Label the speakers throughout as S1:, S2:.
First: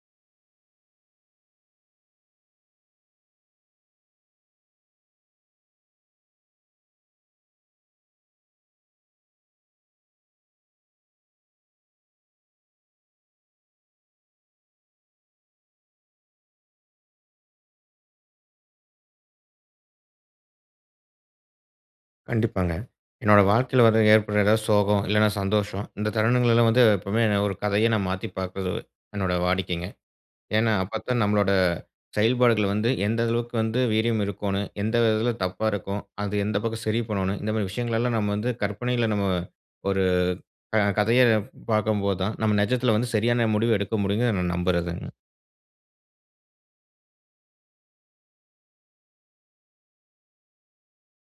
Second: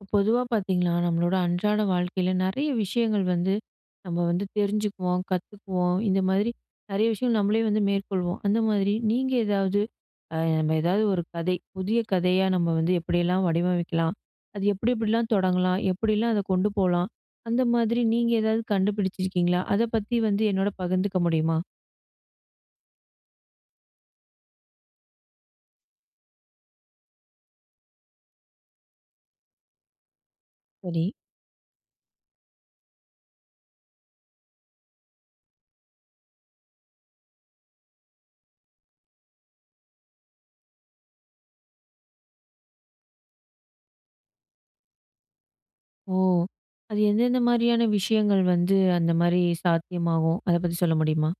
S1: ப பொதுவா பாத்தீங்கன்னா, நம்மளோட அன்றாட வாழ்க்கைல நெறைய விஷயங்கள் வந்து, நம்ம வந்து தெரிஞ்சுக்குவோம், கத்துக்குவோம், இந்த மாதிரி நெறைய விஷயம் நம்மளே வந்து மேற்கொள்வோம், அந்த மாதிரி நீங்க ஏதாவது ஆ நம்ம ஏதாவது ஒரு கதை புதிய கதையா நம்ம வந்து எப்படியெல்லாம் வடிவமைக்கலாம்? அது எப்டி எப்டிலாம் தொடங்கலாம்? எப்டிலாம் அத கொண்டு போலாம்? அந்த மாதிரி நீங்க ஏதாவது கண்டுபிடிச்சிருக்கீங்களா? அத பத்தி வந்து என்னோட பகிர்ந்துக்க முடியுமா?
S2: கண்டிப்பாங்க, என்னோட வாழ்க்கைல வர ஏற்படுற ஏதாவது சோகம், இல்லனா சந்தோஷம் இந்த தருணங்களெல்லாம் வந்து, எப்பவுமே நான் ஒரு கதையா நா மாத்தி பாக்கறது என்னோடய வாடிக்கைங்க. ஏன்னா,
S1: சரி.
S2: அப்பத்தான் நம்மளோட செயல்பாடுகள் வந்து எந்த அளவுக்கு வந்து வீரியம் இருக்கோணும்? எந்த விதத்துல தப்பா இருக்கும்? அது எந்த பக்கம் சரி பண்ணணும்? இந்த மாரி விஷயங்களெல்லாம் நம்ம வந்து கற்பனையில நம்ம ஒரு கத கதையா பாக்கும்போது தான், நம்ம நிஜத்துல வந்து சரியான முடிவு எடுக்க முடியுங்கன்னு நான் நம்புறதுங்க.
S1: ஓ! அது எந்தெந்த மாரியான விஷயங்கள் வந்து அந்த மாரி சாத்தியமாகும்? அத பத்தி சொல்ல முடியுமா?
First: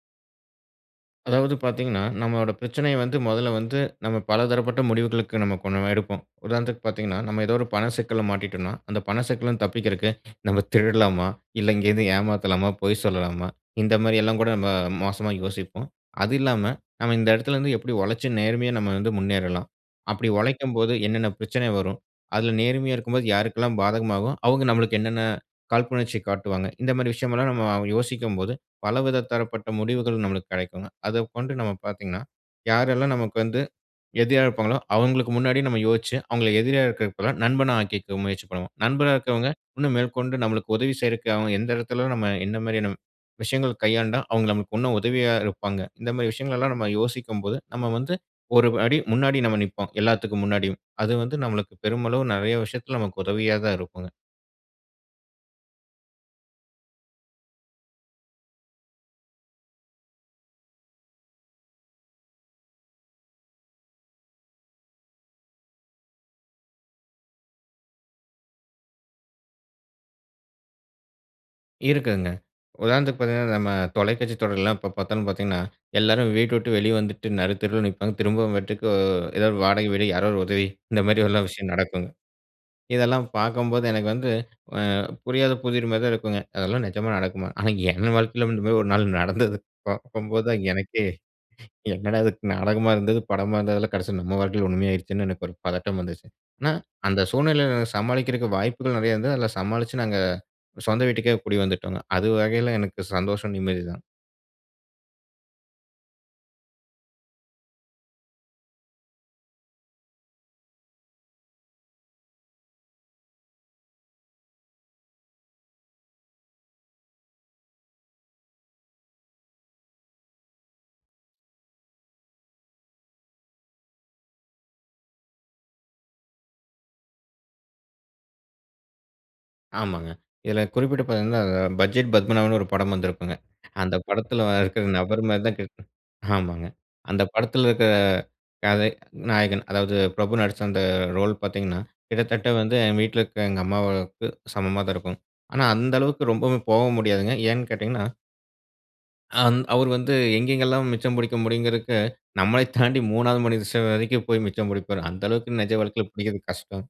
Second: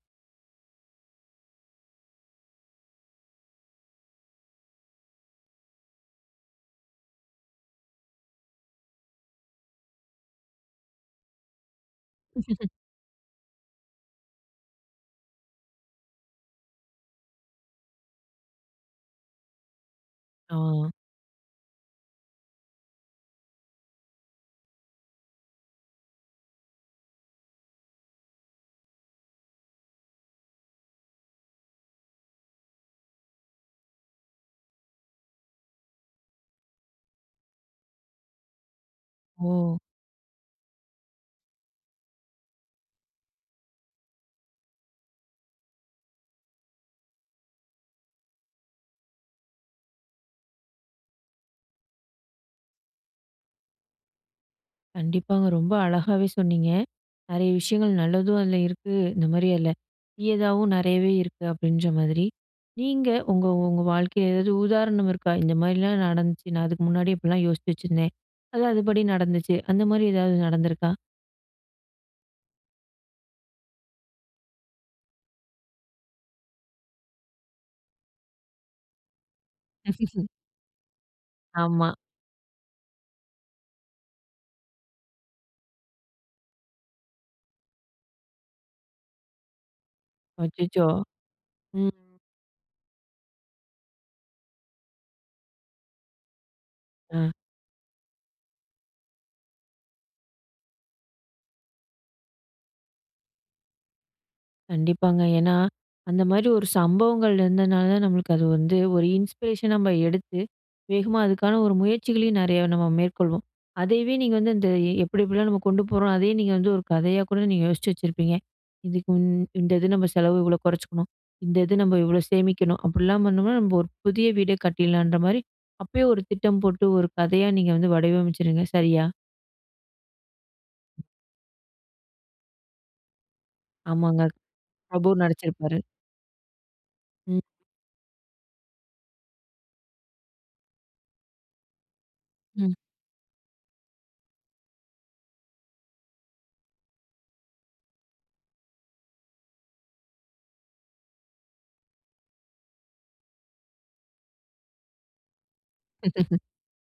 S2: அதாவது பாத்தீங்கனா, நம்மளோட பிரச்சனைய வந்து, முதல்ல வந்து நம்ம பலதரப்பட்ட முடிவுகளுக்கு நம்ம கொஞ்சம் எடுப்போம். உதாரணத்துக்கு பாத்தீங்கனா, நம்ம ஏதோ ஒரு பண சிக்கல மாட்டிட்டோன்னா, அந்த பண சிக்கல இருந்து தப்பிக்குறதுக்கு நம்ம திருடலாமா? இல்ல எங்கயாது ஏமாத்தலாமா? பொய் சொல்லலாமா? இந்த மாரி எல்லா கூட நம்ம மோசமா யோசிப்போம். அது இல்லாம, நம்ம இந்த இடத்துல இருந்து எப்படி உழைச்சு நேர்மையா நம்ம வந்து முன்னேறலாம்? அப்டி உழைக்கும்போது
S1: ஆ.
S2: என்னென்ன பிரச்சன வரும்? அதுல நேர்மையா இருக்கும்போது யாருக்கெல்லா பாதகமாகும்? அவங்க நமக்கு என்னென்ன காழ்ப்புணர்ச்சி காட்டுவாங்க? இந்த மாரி விஷயம் எல்லாம், நம்ம யோசிக்கும்போது, பலவித தரப்பட்ட முடிவுகள் நம்மளுக்கு கெடைக்குங்க. அதக் கொண்டு நம்ம பாத்தீங்கனா, யாரெல்லாம் நமக்கு வந்து எதிரியா இருப்பாங்களோ, அவங்களுக்கு முன்னாடி நம்ம யோசிச்சு அவங்கள எதிரியா இருக்குறதுக்கு பதிலா நண்பனா ஆக்கிக்க முயற்சி பண்ணுவோம். நண்பனா இருக்குறவங்க,
S1: ஓ!
S2: இன்னும் மேற்கொண்டு நம்மளுக்கு உதவி செய்றதுக்கு அவ எந்த இடத்துலயும், நம்ம எந்த மாரியான விஷயங்கள் கையாண்டா, அவங்க நமக்கு இன்னும் உதவியா இருப்பாங்க? இந்த மாரி விஷயங்கள் எல்லா நம்ம யோசிக்கும் போது, நம்ம வந்து ஒரு அடி முன்னாடி நம்ம நிப்போம், எல்லாத்துக்கும் முன்னாடியும். அது வந்து நம்மளுக்கு பெருமளவு நெறைய விஷயத்துல நமக்கு உதவியா தான் இருக்கும்.
S1: கண்டிப்பாங்க ரொம்ப அழகாவே சொன்னீங்க. நெறைய விஷயங்கள் நல்லதும் அதுல இருக்கு. இந்த மாதிரி இதுல தீயதாவும் நெறையவே இருக்கு அப்டின்ற மாதிரி. நீங்க உங்க உங்க வாழ்க்கையில ஏதாவது உதாரணம் இருக்கா? இந்த மாதிரிலாம் நடந்துச்சு. நான் அதுக்கு முன்னாடி இப்டிலாம் யோசிச்சு வச்சிருந்தேன். அது அதுபடி நடந்துச்சு. அந்த மாதிரி எதாவது நடந்துருக்கா?
S2: இருக்குதுங்க. உதாரணத்துக்கு பார்த்தீங்கன்னா நம்ம தொலைக்காட்சி தொடரில்லாம் எப்ப பார்த்தாலும் பார்த்தீங்கன்னா எல்லாரும் வீட்ட விட்டு வெளியே வந்துட்டு நருத்தெருவில நிப்பாங்க. திரும்பவும் வீட்டுக்கு ஏதாவது 1 வாடகை வீடு யாராவது 1 உதவி இந்த மாதிரில்லாம் விஷயம்
S1: ஆமா.
S2: நடக்கும். இதெல்லாம் பார்க்கும்போது எனக்கு வந்து புரியாத புதிர் மாதிரி தான் இருக்குங்க. அதெல்லாம் நிஜமா நடக்குமா? ஆனா என் வாழ்க்கையில இந்த மாதிரி 1 நாள் நடந்தது. பார்க்கும்போது தான்
S1: அச்சச்சோ!
S2: எனக்கே
S1: ம்.
S2: என்னடா இதுக்கு நாடகமா இருந்தது படமா இருந்ததெல்லாம் கடைசியில நம்ம வாழ்க்கையில உண்மையா ஆயிடுச்சுன்னு, எனக்கு 1 பதட்டம் வந்துச்சு. ஆனா அந்த
S1: அ.
S2: சூழ்நிலையில சமாளிக்கிறதுக்கு வாய்ப்புகள் நெறையா இருந்தது. அதுல சமாளிச்சு நாங்க சொந்த வீட்டுக்கே, குடி வந்துட்டோங்க. அது வகையில எனக்கு சந்தோஷம் நிம்மதிதான்.
S1: கண்டிப்பாங்க. ஏன்னா அந்த மாதிரி 1 சம்பவங்கள் இருந்ததுனால தான், நம்மளுக்கு அது வந்து 1 இன்ஸ்பிரேஷனா நம்ம எடுத்து, வேகமா அதுக்கான 1 முயற்சிகளையும் நெறைய நம்ம மேற்கொள்வோம். அதையவே நீங்க வந்து அந்த எப்டி எப்டிலாம் நம்ம கொண்டு போறோம். அதையும் நீங்க வந்து 1 கதையா கூட, நீங்க யோசிச்சு வச்சிருப்பீங்க. இதுக்கு இந்த இது நம்ம செலவு இவ்ளோ கொறைச்சிக்கணும், இந்த இது நம்ம இவ்ளோ சேமிக்கணும், அப்டிலாம் பண்ணோம்னா நம்ம 1 புதிய வீடே கட்டிட்லான்ற மாதிரி, அப்பயே 1 திட்டம் போட்டு, 1 கதையா நீங்க வந்து வடிவமைச்சுடுவீங்க சரியா?
S2: ஆமாங்க. இதுல குறிப்பிட்டு பாத்தீங்கன்னா, அ பட்ஜெட் பத்மநாபன்னு ஒரு படம் வந்திருக்குங்க. அந்த
S1: ஆமாங்க.
S2: படத்துல இருக்குற
S1: பிரபு
S2: நபர் மாரி தான்
S1: நடிச்சிருப்பாரு.
S2: கேக்கு ஆமாங்க. அந்த
S1: ம்.
S2: படத்துல இருக்குற கதை நாயகன். அதாவது, பிரபு நடிச்ச அந்த ரோல் பாத்தீங்கன்னா கிட்டத்தட்ட வந்து
S1: ம்.
S2: என் வீட்ல இருக்க எங்க அம்மாவுக்கு சமமா தான் இருக்கும். ஆனா அந்த அளவுக்கு ரொம்பவும் போகவும் முடியாதுங்க. ஏன்னு கேட்டீங்கன்னா? ஆந் அவரு வந்து, எங்கேங்கெல்லாம் மிச்சம் புடிக்க முடியுங்கறதுக்கு, நம்மள தாண்டி 3வது மனித ச வரைக்கும் போயி மிச்சம் புடிப்பாரு. அந்த அளவுக்கு நெஜ வாழ்க்கையில புடிக்கறது கஷ்டம்.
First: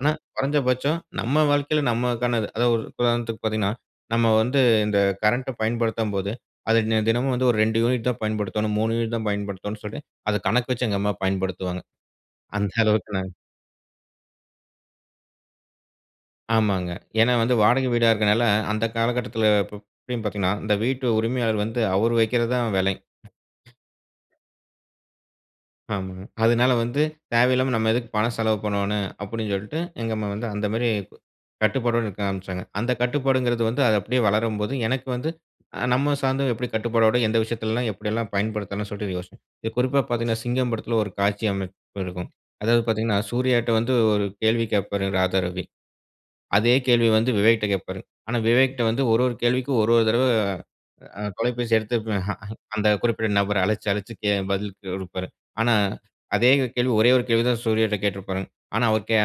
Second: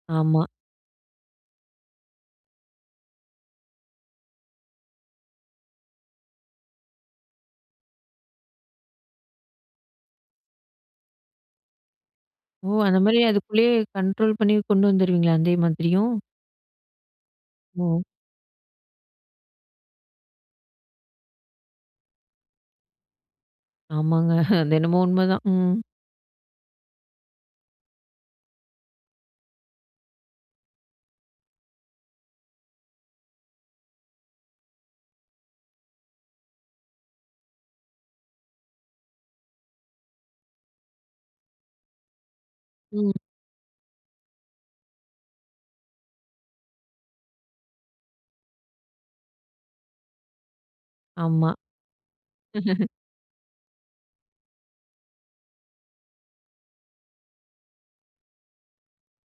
S2: ஆனா
S1: ஆமா.
S2: கொறஞ்ச பட்சம் நம்ம வாழ்க்கையில நம்மக்கானது. அதாவது ஒரு உதாரணத்துக்கு பாத்தீங்கன்னா, நம்ம வந்து இந்த கரண்ட்ட பயன்படுத்தும்போது அதை நெ தினமும் வந்து ஒரு 2 யூனிட் தான் பயன்படுத்தோணும், 3 யூனிட் தான் பயன்படுத்தோணும் சொல்லி, அத கணக்கு வச்சு எங்க அம்மா பயன்படுத்துவாங்க.
S1: ஓ!
S2: அந்த
S1: அந்த
S2: அளவுக்கு
S1: மாரி
S2: நாங்
S1: அதுக்குள்ளேயே கண்ட்ரோல் பண்ணி கொண்டு வந்துருவீங்களா? அதே மாதிரியும்.
S2: ஆமாங்க. ஏன்னா? வந்து வாடகை
S1: ஓ!
S2: வீடா இருக்றனால அந்த காலகட்டத்துல, இப்ப இப்டின்னு பாத்தீங்கனா? இந்த வீட்டு உரிமையாளர் வந்து அவர் வைக்கிறது தான் விலை.
S1: ஆமாங்க. அது என்னமோ உண்ம தான். ம்.
S2: ஆமாங்க. அதுனால வந்து, "தேவையில்லாம நம்ம எதுக்கு பணம் செலவு பண்ணுவோனு", அப்டின் சொல்லிட்டு எங்க அம்மா வந்து, அந்த மாரி கட்டுப்பாடோட இருக்க ஆரம்பிச்சாங்க. அந்த கட்டுப்பாடுங்றது வந்து அது அப்படியே வளரும்போது, எனக்கு வந்து, அ நம்ம சார்ந்தவ எப்டி கட்டுப்பாடோட எந்த விஷயத்துலலாம் எப்டியெல்லாம் பயன்படுத்தணும் சொல்ட்டு யோசிச்சேன். இது குறிப்பா பாத்தீங்கன்னா, சிங்கம் படத்துல ஒரு காட்சி அமைப்பு இருக்கும். அதாவது
S1: ம்.
S2: பாத்தீங்கன்னா, சூர்யாட்ட வந்து ஒரு கேள்வி கேட்பாரு ராதா ரவி, அதே கேள்விய வந்து விவேக்ட்ட கேட்பாரு. ஆனா, விவேக்ட்ட வந்து ஒரு ஒரு கேள்விக்கும் ஒரு ஒரு தடவ, அ
S1: ஆமா.
S2: தொலைபேசி எடுத்து, அந்த குறிப்பிட்ட நபர அழைச்சு அழைச்சு கே பதில் கொடுப்பாரு. ஆனா, அதே கேள்வி ஒரே ஒரு கேள்விய தான் சூர்யாகிட்ட கேட்ருப்பானுங்க. ஆனா அவர் கேய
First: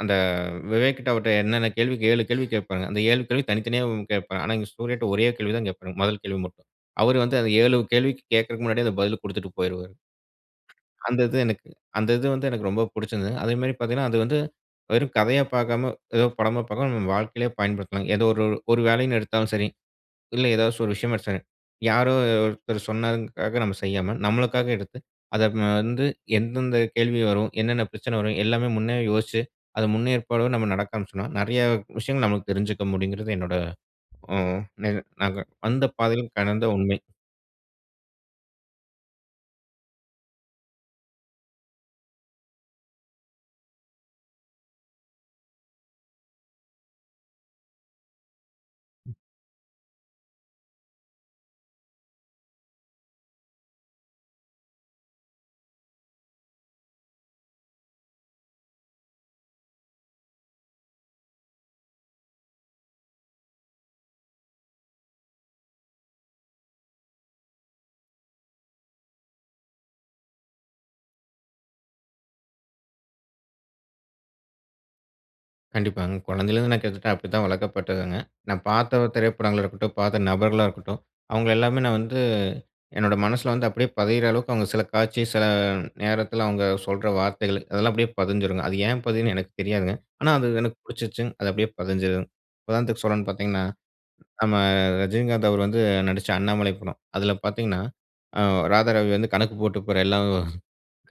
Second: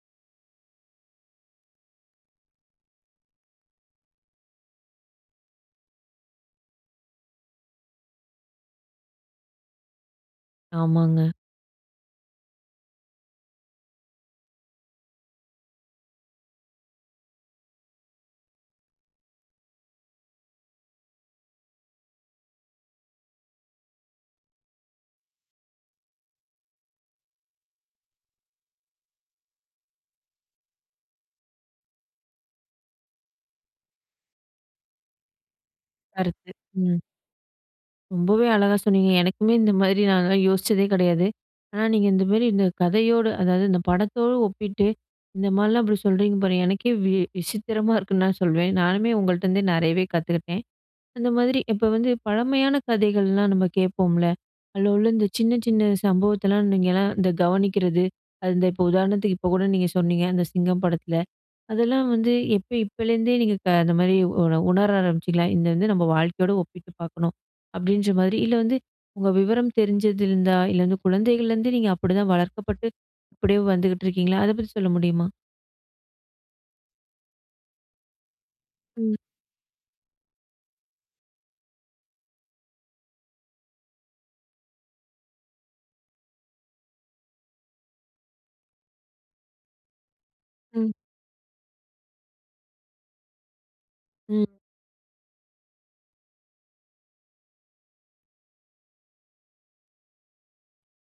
S2: அந்த வ் விவேக் கிட்ட அவர்ட்ட என்னென்ன கேள்வி கே 7 கேள்வி கேட்பாங்க. அந்த 7 கேள்வி தனித்தனியாவும் கேட்பாங் ஆனா இங்க சூர்யாட்ட ஒரே கேள்வி தான் கேட்பாரு. முதல் கேள்வி மட்டும். அவரு வந்து அந்த 7 கேள்விக்கு கேக்க்குறதுக்கு முன்னாடியே அத பதில குடுத்துட்டு போயிருவாரு. அந்த
S1: ஆமாங்க.
S2: இது எனக்கு அந்த இது வந்து எனக்கு ரொம்ப புடிச்சருந்தது. அதேமாரி பாத்தீங்கன்னா அது வந்து வெறும் கதையா பாக்காம, ஏதோ படமா பாக்காம, நம்ம வாழ்க்கையிலயே பயன்படுத்தலாம். ஏதோ ஒரு ஒரு வேலைன்னு எடுத்தாலும் சரி, இல்ல ஏதாச்சு ஒரு விஷயமோ எடுத்தாலும் சரி, யாரோ ஒருத்தர் சொன்னதுங்க்காக நம்ம செய்யாம, நம்மளுக்காக எடுத்து அத அப்னா வந்து எந்தெந்த கேள்வி வரும்? என்னென்ன பிரச்சன வரும்? எல்லாமே முன்னேயே யோசிச்சு, அத முன்னேற்பாடோடு நம்ம நடக்க ஆரம்பிச்சனா, நெறையா விஷயங்கள் நமக்கு தெரிஞ்சுக்க முடிங்றது, என்னோட, ம் நிக நாங்க வந்த பாதைலயும்
S1: கருத்து.
S2: கடந்த உண்மை.
S1: ம். ரொம்பவே அழகா சொன்னீங்க. எனக்குமே இந்த மாரி நான் அதலாம் யோசிச்சதே கிடையாது. ஆனா, நீங்க இந்த மாதிரி இந்த கதையோடு, அதாவது இந்த படத்தோடு ஒப்பிட்டு, இந்த மாரிலாம் அப்டி சொல்றீங்க பாருங்க, எனக்கே வி விசித்திரமா இருக்குன்னு நான் சொல்வேன். நானுமே உங்கள்ட்டேந்தே நிறையவே கத்துக்கிட்டேன். அந்த மாதிரி இப்போ வந்து, பழமையான கதைகள்லாம் நம்ம கேட்போம்ல. அதில உள்ள இந்த சின்ன சின்ன சம்பவத்தலாம் நீங்கள்லாம் இந்த கவனிக்கிறது. அந்த இப்போ உதாரணத்துக்கு இப்போ கூட நீங்க சொன்னீங்க. அந்த சிங்கம் படத்தில. அதெல்லாம் வந்து எப்ப இப்பலேருந்தே நீங்க அந்த மாதிரி உ உணர ஆரம்பிச்சிங்களா? இது இது வந்து நம்ம வாழ்க்கையோடு ஒப்பிட்டு பார்க்கணும், அப்டின்ற மாதிரி, இல்ல வந்து உங்க விவரம் தெரிஞ்சதுலருந்தா, இல்ல வந்து குழந்தைகள்லேருந்தே நீங்க அப்டிதான் வளர்க்கப்பட்டு அப்டியே வந்துகிட்டு இருக்கீங்களா, அத பத்தி சொல்ல முடியுமா?
S2: கண்டிப்பாங்க. குழந்தையிலேருந்து நான் கிட்டத்தட்ட அப்டி தான் வளர்க்கப்பட்டதுங்க. நான் பார்த்த
S1: ம்.
S2: திரைப்படங்களா இருக்கட்டும், பார்த்த நபர்களா இருக்கட்டும், அவங்கள எல்லாமே நான் வந்து, என்னோடய மனசில வந்து, அப்டியே பதியிற அளவுக்கு, அவங்க சில காட்சி சில நேரத்தில, அவங்க சொல்கிற வார்த்தைகள், அதெல்லாம் அப்படியே பதிஞ்சிடுங்க. அது ஏன் பதிதுன்னு எனக்கு தெரியாதுங்க. ஆனா, அது எனக்கு
S1: ம்.
S2: பிடிச்சிருச்சு. அது அப்படியே பதிஞ்சிடும். உதாரணத்துக்கு சொல்றேன்னு பார்த்திங்கன்னா, நம்ம
S1: ம்.
S2: ரஜினிகாந்த், அவர் வந்து நடிச்ச அண்ணாமலை படம். அதில பார்த்தீங்கன்னா, அ ராதாரவி வந்து கணக்கு போட்டு போற எல்லாம்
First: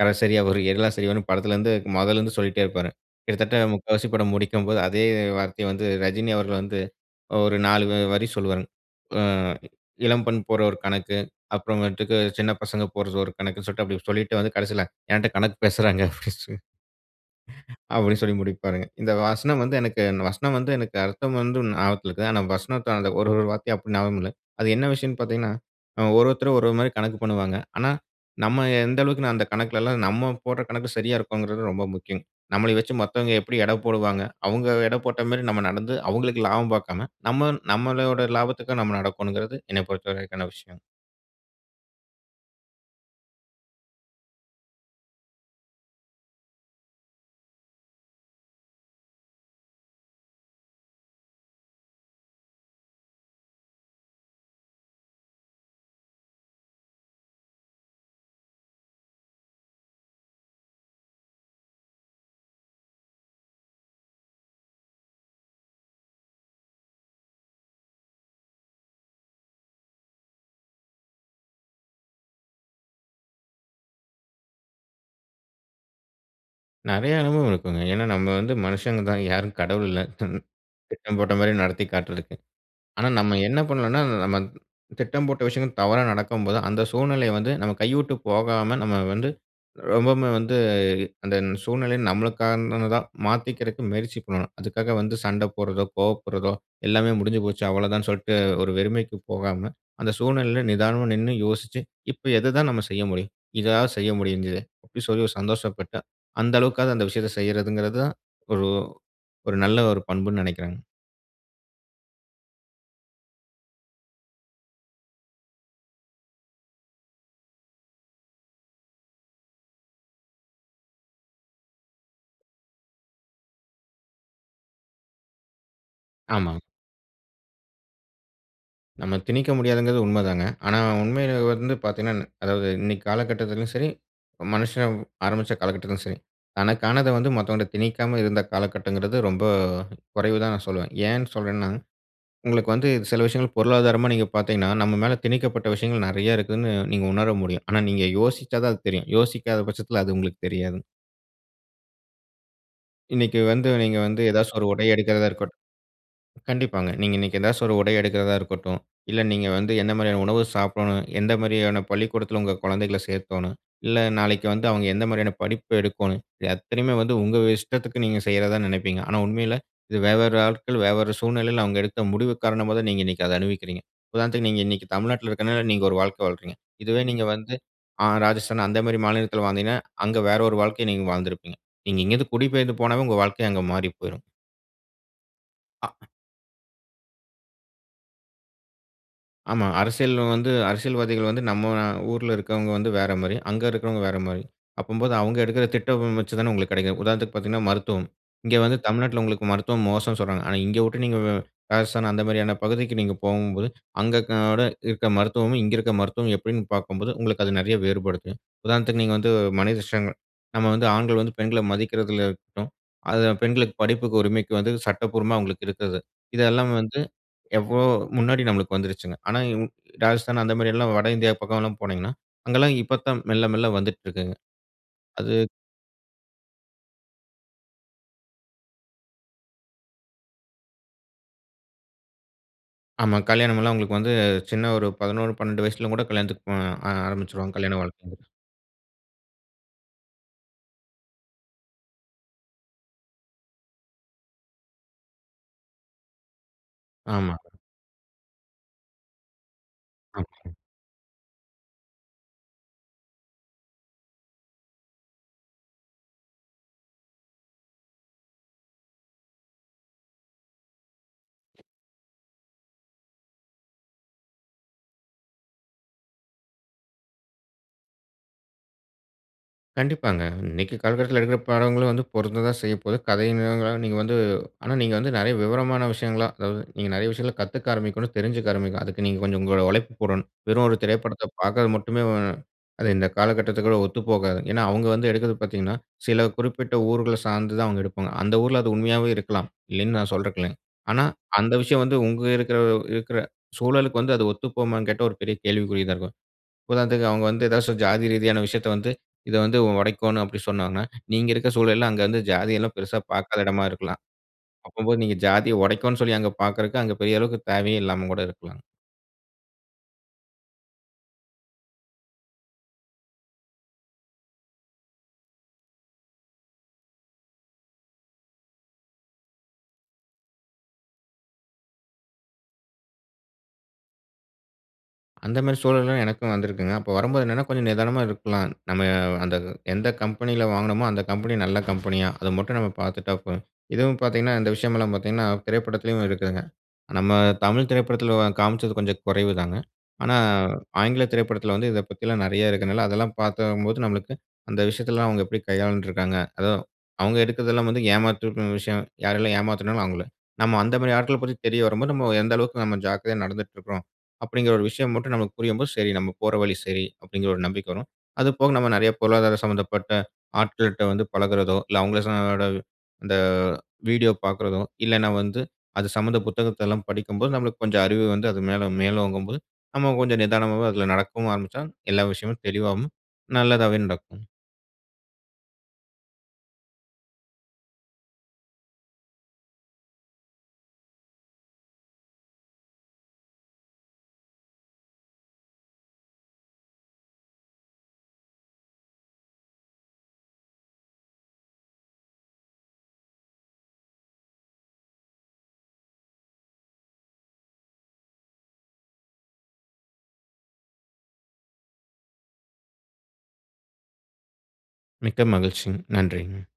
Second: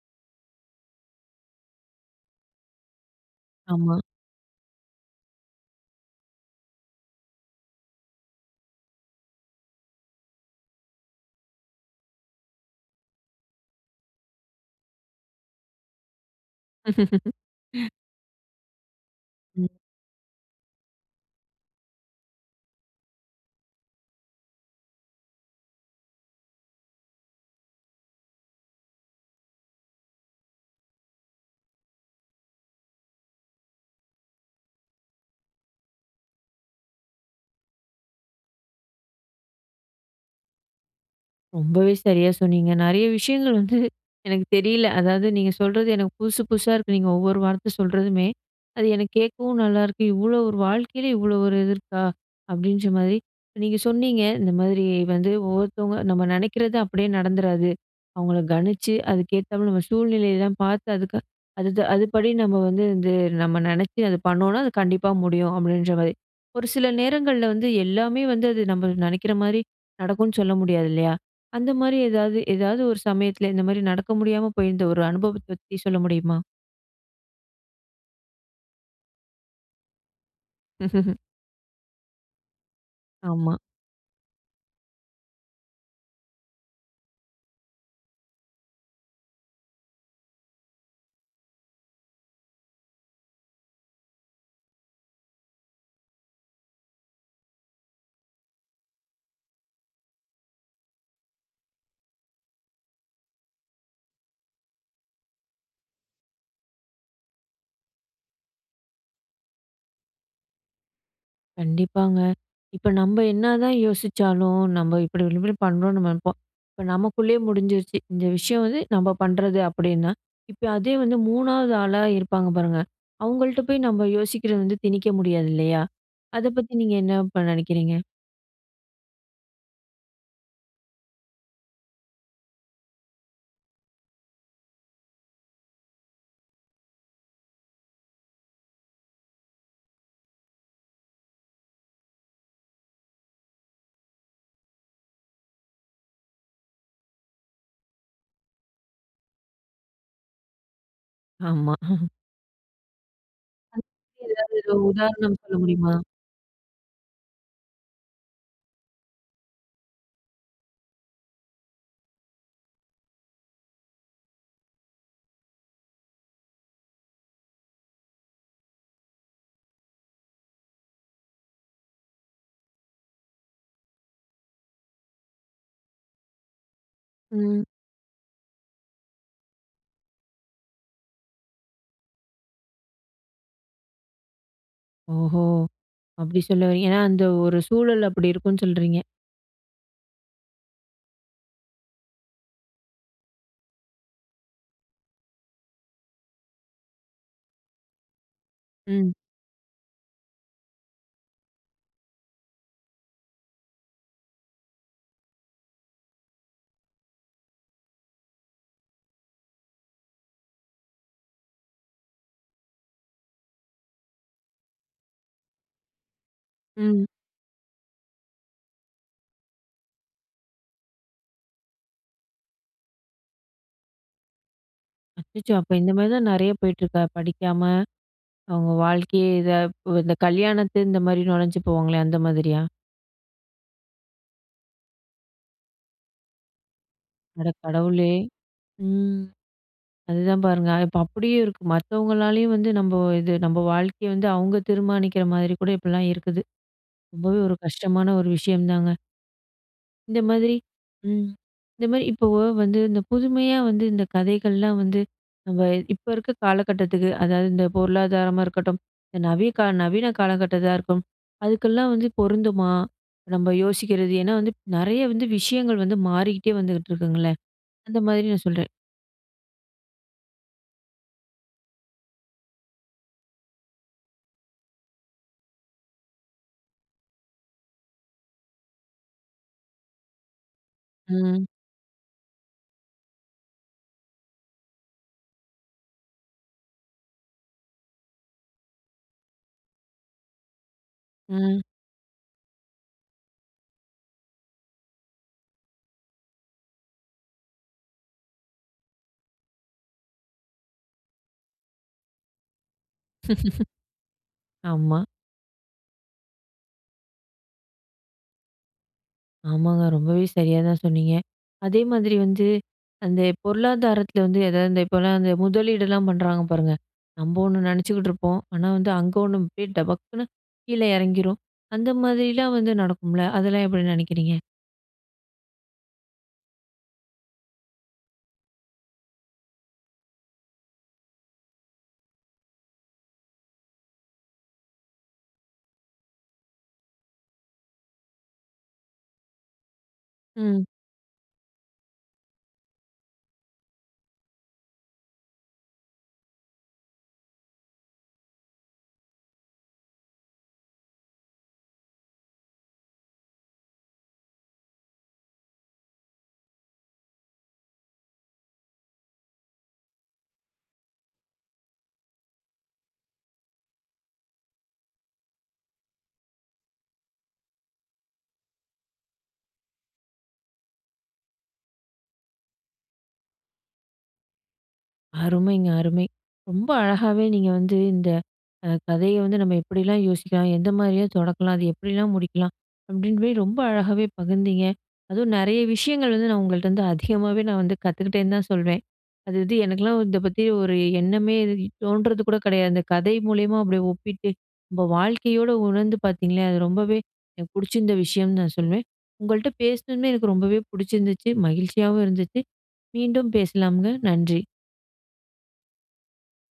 S2: கடைசரியா ஒரு எல சரின்னு படத்துலேருந்து முதல்லேருந்து சொல்லிட்டே இருப்பாருங். கிட்டத்தட்ட
S1: ஆமா.
S2: முக்கால்வாசி படம் முடிக்கும்போது, அதே வார்த்தையை வந்து ரஜினி அவர்கள் வந்து, ஒரு நாலு வரி சொல்லுவாருங்க. ஆ இளம்பெண் போடுற ஒரு கணக்கு, அப்புறமேட்டுக்கு சின்ன பசங்க போடுற ஒரு கணக்குன்னு சொல்லிட்டு, அப்டி சொல்லிட்டு வந்து கடைசியில "என்கிட்ட கணக்கு பேசுகிறாங்க" அப்டி அப்டினு சொல்லி முடிப்பாருங்க. இந்த வசனம்
S1: ம்.
S2: வந்து எனக்கு, வசனம் வந்து எனக்கு அர்த்தம் வந்து ஞாபகத்தில இருக்குது. ஆனால் வசனத்தை அந்த ஒரு ஒரு வார்த்தையா அப்டி ஞாபகம் இல்லை. அது என்ன விஷயம்னு பார்த்தீங்கன்னா, ஒவ்வொருத்தரும் ஒவ்வொரு மாரி கணக்கு பண்ணுவாங்க. ஆனா, நம்ம எந்த அளவிற்கு, அந்த கணக்கில எல்லாம் நம்ம போடுற கணக்கு சரியா இருக்குன்றது ரொம்ப முக்கியம்ங்க. நம்மளை வைச்சு மத்தவங்க எப்டி எடை போடுவாங்க. அவங்க எடை போட்ட மாதிரி, நம்ம நடந்து அவங்களுக்கு லாபம் பார்க்காம நம்ம நம்முடைய லாபத்திற்காக நம்ம நடக்கனும்கிறது என்னை பொறுத்தவரைக்கான விஷயம்.
S1: ரொம்பவே சரியா சொன்னீங்க. நிறைய விஷயங்கள் வந்து எனக்கு தெரியல. அதாவது நீங்க சொல்றது எனக்கு புதுசு புதுசா இருக்கு. நீங்க ஒவ்வொரு வார்த்த சொல்றதுமே! அது எனக்கு கேட்கவும் நல்லாயிருக்கு. இவ்ளோ ஒரு வாழ்க்கையில இவ்ளோ ஒரு இது இருக்கா! அப்பிடின்றமாரி நீங்க சொன்னீங்க, இந்த மாரி வந்து ஒவ்வொருத்தவங்க நம்ம நினைக்கிறது அப்பிடியே நடந்துறாது. அவுங்கள கணிச்சு அதுக்கேத்தாப்புல நம்ம சூழ்நிலை தான் பார்த்து அதுக்கு அது அதுபடி நம்ம வந்து இது நம்ம நினச்சு அது பண்ணோன்னா, அது கண்டிப்பா முடியும். அப்பிடின்றமாரி, ஒரு சில நேரங்கள்ல வந்து எல்லாமே வந்து அது நம்ம நினைக்கிறமாரி நடக்குன்னு சொல்ல முடியாது இல்லயா! அந்தமாரி எதாவது, எதாவது ஒரு சமயத்தில இந்தமாரி நடக்க முடியாம போயிருந்த ஒரு அனுபவத்த பத்தி சொல்ல முடியுமா?
S2: நிறைய அனுபவம் இருக்குங்க. ஏன்னா நம்ம வந்து மனுஷங்க தான். யாரும் கடவுள் இல்ல. திட்டம் போட்டமாரி நடத்தி காட்டுறதுக்கு. ஆனா நம்ம
S1: ஆமா.
S2: என்ன பண்ணோன்னா, நம்ம திட்டம் போட்ட விஷயங்கள் தவறா நடக்கும்போது, அந்த சூழ்நிலைய வந்து நம்ம கைவிட்டு போகாம நம்ம வந்து ரொம்பவுமே வந்து அந்த சூழ்நிலை நம்மளுக்கானதா மாத்திக்கிறக்கு முயற்சி பண்ணணும். அதுக்காக வந்து சண்ட போடுறதோ, கோவப்படுறதோ, எல்லாமே முடிஞ்சு போச்சு அவ்ளதான் சொல்ட்டு ஒரு வெறுமைக்கு போகாம அந்த சூழ்நிலையில நிதானமா நின்னு யோசிச்சு, இப்ப எத தான் நம்ம செய்ய முடியும் இதாவது செய்ய முடிஞ்சதே அப்பிடி சொல்லி ஒரு சந்தோஷப்பட்டு, அந்த அளவுக்காவது அந்த விஷயத்த செய்றதுங்கிறது தான் ஒரு ஒரு நல்ல ஒரு பண்புனு நினைக்கிறேங்க.
S1: கண்டிப்பாங்க. இப்ப நம்ப என்ன தான் யோசிச்சாலும், நம்ப இப்டி இப்டி இப்டி நம்ப நெனைப்போம். இப்ப நம்பக்குள்ளயே முடிஞ்சிருச்சு. இந்த விஷயம் வந்து நம்ப பண்றது அப்டின்னா, இப்ப அதே வந்து 3வது ஆளா இருப்பாங்க பாருங்க. அவங்கள்ட்ட போய் நம்ம யோசிக்கிறத வந்து திணிக்க முடியாது இல்லையா? அத
S2: ஆமாங்.
S1: பத்தி நீங்க என்ன இப்ப நெனைக்கிறீங்க?
S2: நம்ம திணிக்க முடியாதுங்கிறது உண்மதாங்க. ஆனா உண்மைய வந்து பாத்தீங்கன்னா அதாவது இன்னைக்கு காலகட்டத்துலயும் சரி, மனுஷன் ஆரம்பிச்ச காலகட்டத்துலயும் சரி. தனக்கானத வந்து மத்தவன்ட்ட திணிக்காம இருந்த காலகட்டங்கிறது ரொம்ப குறைவுதான்னு நான் சொல்லுவேன். ஏன் சொல்றேன்னா, உங்களுக்கு வந்து சில விஷயங்கள் பொருளாதாரமா நீங்க பாத்தீங்கன்னா, நம்ம மேல திணிக்கப்பட்ட விஷயங்கள் நெறைய இருக்குதுன்னு நீங்க உணர முடியும். ஆனா நீங்க யோசிச்சாதான் அது தெரியும். யோசிக்காத பட்சத்துல அது உங்களுக்கு தெரியாதுங்.
S1: ஆமா.
S2: இன்னிக்கு வந்து
S1: அதப்
S2: நீங்க வந்து
S1: பத்தி
S2: ஏதாவது ஒரு
S1: எதாவது
S2: உடை எடுக்கறதா
S1: உதாரணம்
S2: இருக்கட்
S1: சொல்ல முடியுமா?
S2: கண்டிப்பாங்க. நீங்க இன்னைக்கு ஏதாச்சு ஒரு உடை எடுக்கறதா இருக்கட்டும், இல்ல நீங்க வந்து என்ன மாரியான உணவு சாப்பிடணும், எந்த மாரியான பள்ளிக்கூடத்துல உங்க கொழந்தைகள சேக்கோணும், இல்ல நாளைக்கு வந்து அவங்க என்ன மாரியான படிப்பு எடுக்கோணும், இது அத்தனையுமே வந்து உங்க இஷ்டத்துக்கு நீங்க செய்யறதா நெனப்பீங்க. ஆனா உண்மையில இது வெவ்வேறு ஆட்கள், வெவ்வேறு சூழ்நிலையில அவங்க எடுத்த முடிவு காரணமா தான் நீங்க இன்னிக்கு அத அனுபவிக்கிறீங்க. உதாரணத்துக்கு நீங்க இன்னிக்கு தமிழ்நாட்ல இருக்கதுனால நீங்க ஒரு வாழ்க்க வாழ்றீங்க. இதுவே நீங்க வந்து,
S1: ம்.
S2: அ ராஜஸ்தான் அந்த மாரி மாநிலத்துல வாழ்ந்தீங்கன்னா, அங்க வேற ஒரு வாழ்க்கைய நீங்க வாழ்ந்திருப்பீங்க. நீங்க இங்க இருந்து குடிபெயர்ந்து போனாவே உங்க வாழ்க்கை அங்க மாறி போயிரும்.
S1: ஓஹோ!
S2: ஆ.
S1: அப்டி சொல்லவறீங்க. ஏனா, அந்த ஒரு சூழல் அப்டி இருக்கும்னு சொல்றீங்க.
S2: ஆமா. அரசியல் வந்து அரசியல்வாதிகள் வந்து நம்ம ஊரில இருக்கிறவங்க வந்து வேற மாரி, அங்க இருக்கிறவங்க வேற மாரி. அப்பம்போது அவங்க எடுக்கிற திட்டம் வச்சு தானே உங்களுக்கு கிடைக்கும். உதாரணத்துக்கு பார்த்தீங்கனா மருத்துவம். இங்க வந்து
S1: ம்.
S2: தமிழ்நாட்டில உங்களுக்கு மருத்துவம் மோசம் சொல்றாங்க. ஆனா, இங்க விட்டு நீங்க ராஜஸ்தான் அந்த மாதிரியான பகுதிக்கு நீங்க போகும்போது, அங்கே இருக்கிற- இருக்கிற மருத்துவமும், இங்க இருக்கிற மருத்துவம் எப்டின்னு பாக்கும்போது, உங்களுக்கு அது நிறைய வேறுபடுது. உதாரணத்திற்கு நீங்க வந்து [unintelligible] நாம் வந்து ஆண்கள் வந்து பெண்களை மதிக்கறதுலா இருக்கட்டும், அது பெண்களுக்கு படிப்புக்கு உரிமைக்கு வந்து சட்டபூர்வமா அவங்களுக்கு இருக்குது. இதெல்லாம் வந்து
S1: ம்.
S2: எவ்ளோ முன்னாடி நமக்கு வந்துருச்சுங்க. ஆனா, இன் ராஜஸ்தான் அந்த மாதிரி எல்லாம் வட இந்தியா பக்கம் எல்லாம் போனீங்கனா, அங்கெல்லாம் இப்பதான் மெல்ல மெல்ல வந்துட்டிருக்கிங்க. அது
S1: அச்சச்சோ! அப்ப இந்த மாரி தான் நிறைய போயிட்டுருக்கா படிக்காம? அவங்க வாழ்க்கை இத இந்த கல்யாணத்து இந்த மாரி நுழைஞ்சு போவாங்களே அந்த மாதிரியா?
S2: ஆமா. கல்யாணம் எல்லாம் அவங்களுக்கு வந்து சின்ன ஒரு 11, 12 வயசில கூட கல்யாணத்துக்கு அ
S1: அட
S2: ஆரம்பிச்சுருவாங்க கல்யாண
S1: கடவுளே!
S2: வாழ்க்கைங்கறது.
S1: ம். அதுதான் பாருங்க, இப்ப அப்டியே இருக்கு மத்தவங்களாலயும் வந்து நம்ம இது நம்ம வாழ்க்கைய வந்து அவங்க தீர்மானிக்கிற மாரி கூட இப்படிலாம் இருக்குது.
S2: ஆமா.
S1: ரொம்பவே ஒரு கஷ்டமான ஒரு விஷயம்தாங்க. இந்த
S2: ஓகே.
S1: மாதிரி ம் இந்த மாரி இப்போ வந்து இந்த புதுமையா வந்து இந்த கதைகள்லாம் வந்து, நம்ப இப்ப இருக்குற காலகட்டத்துக்கு, அதாவது இந்த பொருளாதாரமா இருக்கட்டும், இந்த நவிய நவீன காலகட்டத்துல இருக்கட்டும் அதுக்கெல்லாம் வந்து பொருந்துமா? நம்ம யோசிக்குறது ஏன்னா, வந்து நெறைய வந்து, விஷயங்கள் வந்து மாறிக்கிட்டே வந்துகிட்டு இருக்குங்கள்ல. அந்த மாதிரி நான் சொல்லுறேன்.
S2: கண்டிப்பாங்க. இன்னைக்கு காலகட்டத்துல எடுக்குற படங்களும் வந்து, பொருந்ததான் செய்ய போகுது. கதையா நீங்க வந்து ஆனா, நீங்க வந்து நெறைய விவரமான விஷயங்களா அதாவது நீங்க நெறைய விஷயங்கள்ல கத்துக்க ஆரம்பிக்கணும். தெரிஞ்சிக்க ஆரம்பிக்கணும். அதுக்கு நீங்க கொஞ்சம் உங்களோட உழைப்பு போடணும். வெறும் ஒரு திரைப்படத்த
S1: ம்.
S2: பாக்குறது மட்டுமே அது இந்த காலகட்டத்துற்கு ஒத்துப்போகாது. ஏன்னா, அவங்க வந்து எடுப்பது பாத்தீங்கன்னா, சில குறிப்பிட்ட ஊர்கள்ல சார்ந்து தான் அவங்க எடுப்பாங்க. அந்த ஊருல அது உண்மையாகவே இருக்கலாம். இல்லனு நான் சொல்லுறதுக்குல்ல. ஆனா, அந்த
S1: ம்.
S2: விஷயம் வந்து உங்க இருக்குற இருக்குற சூழலுக்கு வந்து அது ஒத்து போகுமானு கேட்டா ஒரு பெரிய கேள்விக்குறி தான் இருக்கும். இப்போ அவங்க வந்து ஏதாவது ஜாதி ரீதியான விஷயத்த வந்து இத வந்து உடைக்கோணும் அப்படி சொன்னாங்கன்னா, நீங்க இருக்குற சூழல அங்க வந்து ஜாதி எல்லாம் பெருசா பாக்காத இடமா இருக்கலாம்.
S1: ஆமா.
S2: அப்பம்போது நீங்க ஜாதிய உடைக்கும்னு சொல்லி அங்க பாக்குறதுக்கு அங்க பெரிய அளவுக்கு தேவையும் இல்லாம கூட இருக்கலாம்.
S1: ஆமாங்க. ரொம்பவே சரியா தான் சொன்னீங்க. அதே மாதிரி வந்து அந்த பொருளாதாரத்துல வந்து எதாவது இந்த இப்போலாம் அந்த முதலீடுலாம் பண்ணுறாங்க பாருங்க. நம்ப ஒண்ணு நினைச்சுக்கிட்டுருப்போம். ஆனா, வந்து அங்க ஒண்ணு அப்படியே டபக்குனு, கீழ இறங்கிரும். அந்த மாதிரிலாம் வந்து நடக்கும்ல, அதெல்லாம் எப்படி நினைக்கிறீங்க?
S2: அந்த மாரி சூழல்தான் எனக்கும் வந்திருக்குதுங்க. அப்போ வரும்போது என்னன்னா, கொஞ்சம் நிதானமா இருக்கலாம் நம்ம அந்த எந்த கம்பெனில வாங்கினமோ அந்த கம்பெனி நல்ல கம்பெனியா? அத மட்டும் நம்ம பாத்துட்டா போதும். இதுவும் பார்த்தீங்கன்னா இந்த விஷயம் எல்லாம் பார்த்தீங்கன்னா, திரைப்படத்திலயும் இருக்குங்க. நம்ம தமிழ் திரைப்படத்தில காமிச்சது கொஞ்சம் குறைவு தாங்க. ஆனா,
S1: ம்.
S2: ஆங்கில திரைப்படத்தில வந்து இத பத்தி எல்லாம் நெறைய இருக்கிறதுனால அதெல்லாம் பார்த்தம்போது நம்மளுக்கு அந்த விஷயத்தில எல்லாம் அவுங்க எப்படி கையாண்டு இருக்காங்க. அதும் அவுங்க எடுக்கிறதெல்லாம் வந்து ஏமாற்றுனு விஷயம் யாரெல்லாம் ஏமாத்துனாங்களோ அவுங்கள. நம்ம அந்த மா ரி ஆட்கள பத்தி தெரிய வரும்போது, நம்ம எந்த அளவுக்கு நாம ஜாக்கிரதையா நடந்துட்டு இருக்கிறோம், அப்டிங்கிற ஒரு விஷயம் மட்டும் நமக்கு புரியும்போது, சரி நாம போற வழி சரி அப்டிங்கிற ஒரு நம்பிக்கை வரும். அது போக நம்ம நெறைய பொருளாதார சம்மந்தப்பட்ட ஆட்கள்ட்ட வந்து பழகறதோ, இல்ல அவுங்க ச ஓட இந்த வீடியோ பார்க்கிறதோ, இல்லைனா வந்து அது சம்மந்த புத்தகத்த எல்லாம் படிக்கும்போது நம்மளுக்கு கொஞ்சம் அறிவு வந்து, அது மேல மேலோங்கும்போது நம்ம கொஞ்சம் நிதானமாவும், அதில நடக்கவும் ஆரம்பிச்சா எல்லா விஷயமும் தெளிவாவும் நல்லதாவே நடக்கும்.
S1: அருமைங்க. அருமை. ரொம்ப அழகாவே நீங்க வந்து இந்த அ கதைய வந்து நம்ம எப்படிலாம் யோசிக்கலாம்? எந்த மாதிரியா தொடக்கலாம்? அது எப்படிலாம் முடிக்கலாம்? அப்டின்னு போயி ரொம்ப அழகாவே பகிர்ந்தீங்க. அதுவும் நெறைய விஷயங்கள் வந்து நான் உங்கள்ட்ட வந்து அதிகமாவே நான் வந்து கத்துக்கிட்டேன்னு தான் சொல்வேன். அது இது எனக்கலாம் இத பத்தி ஒரு எண்ணமே தோன்றது கூட கிடையாது. அந்த கதை மூலியமா அப்டியே ஒப்பிட்டு, நம்ம வாழ்க்கையோட உணர்ந்து பார்த்தீங்களே, அது ரொம்பவே எனக்கு பிடிச்சிருந்த விஷயம்னு நான் சொல்லுவேன். உங்கள்ட்ட பேசினதுமே எனக்கு ரொம்பவே பிடிச்சிருந்துச்சி, மகிழ்ச்சியாவும் இருந்துச்சி. மீண்டும் பேசலாம்ங்க. நன்றி!
S2: மிக்க மகிழ்ச்சிங்க. நன்றிங்க.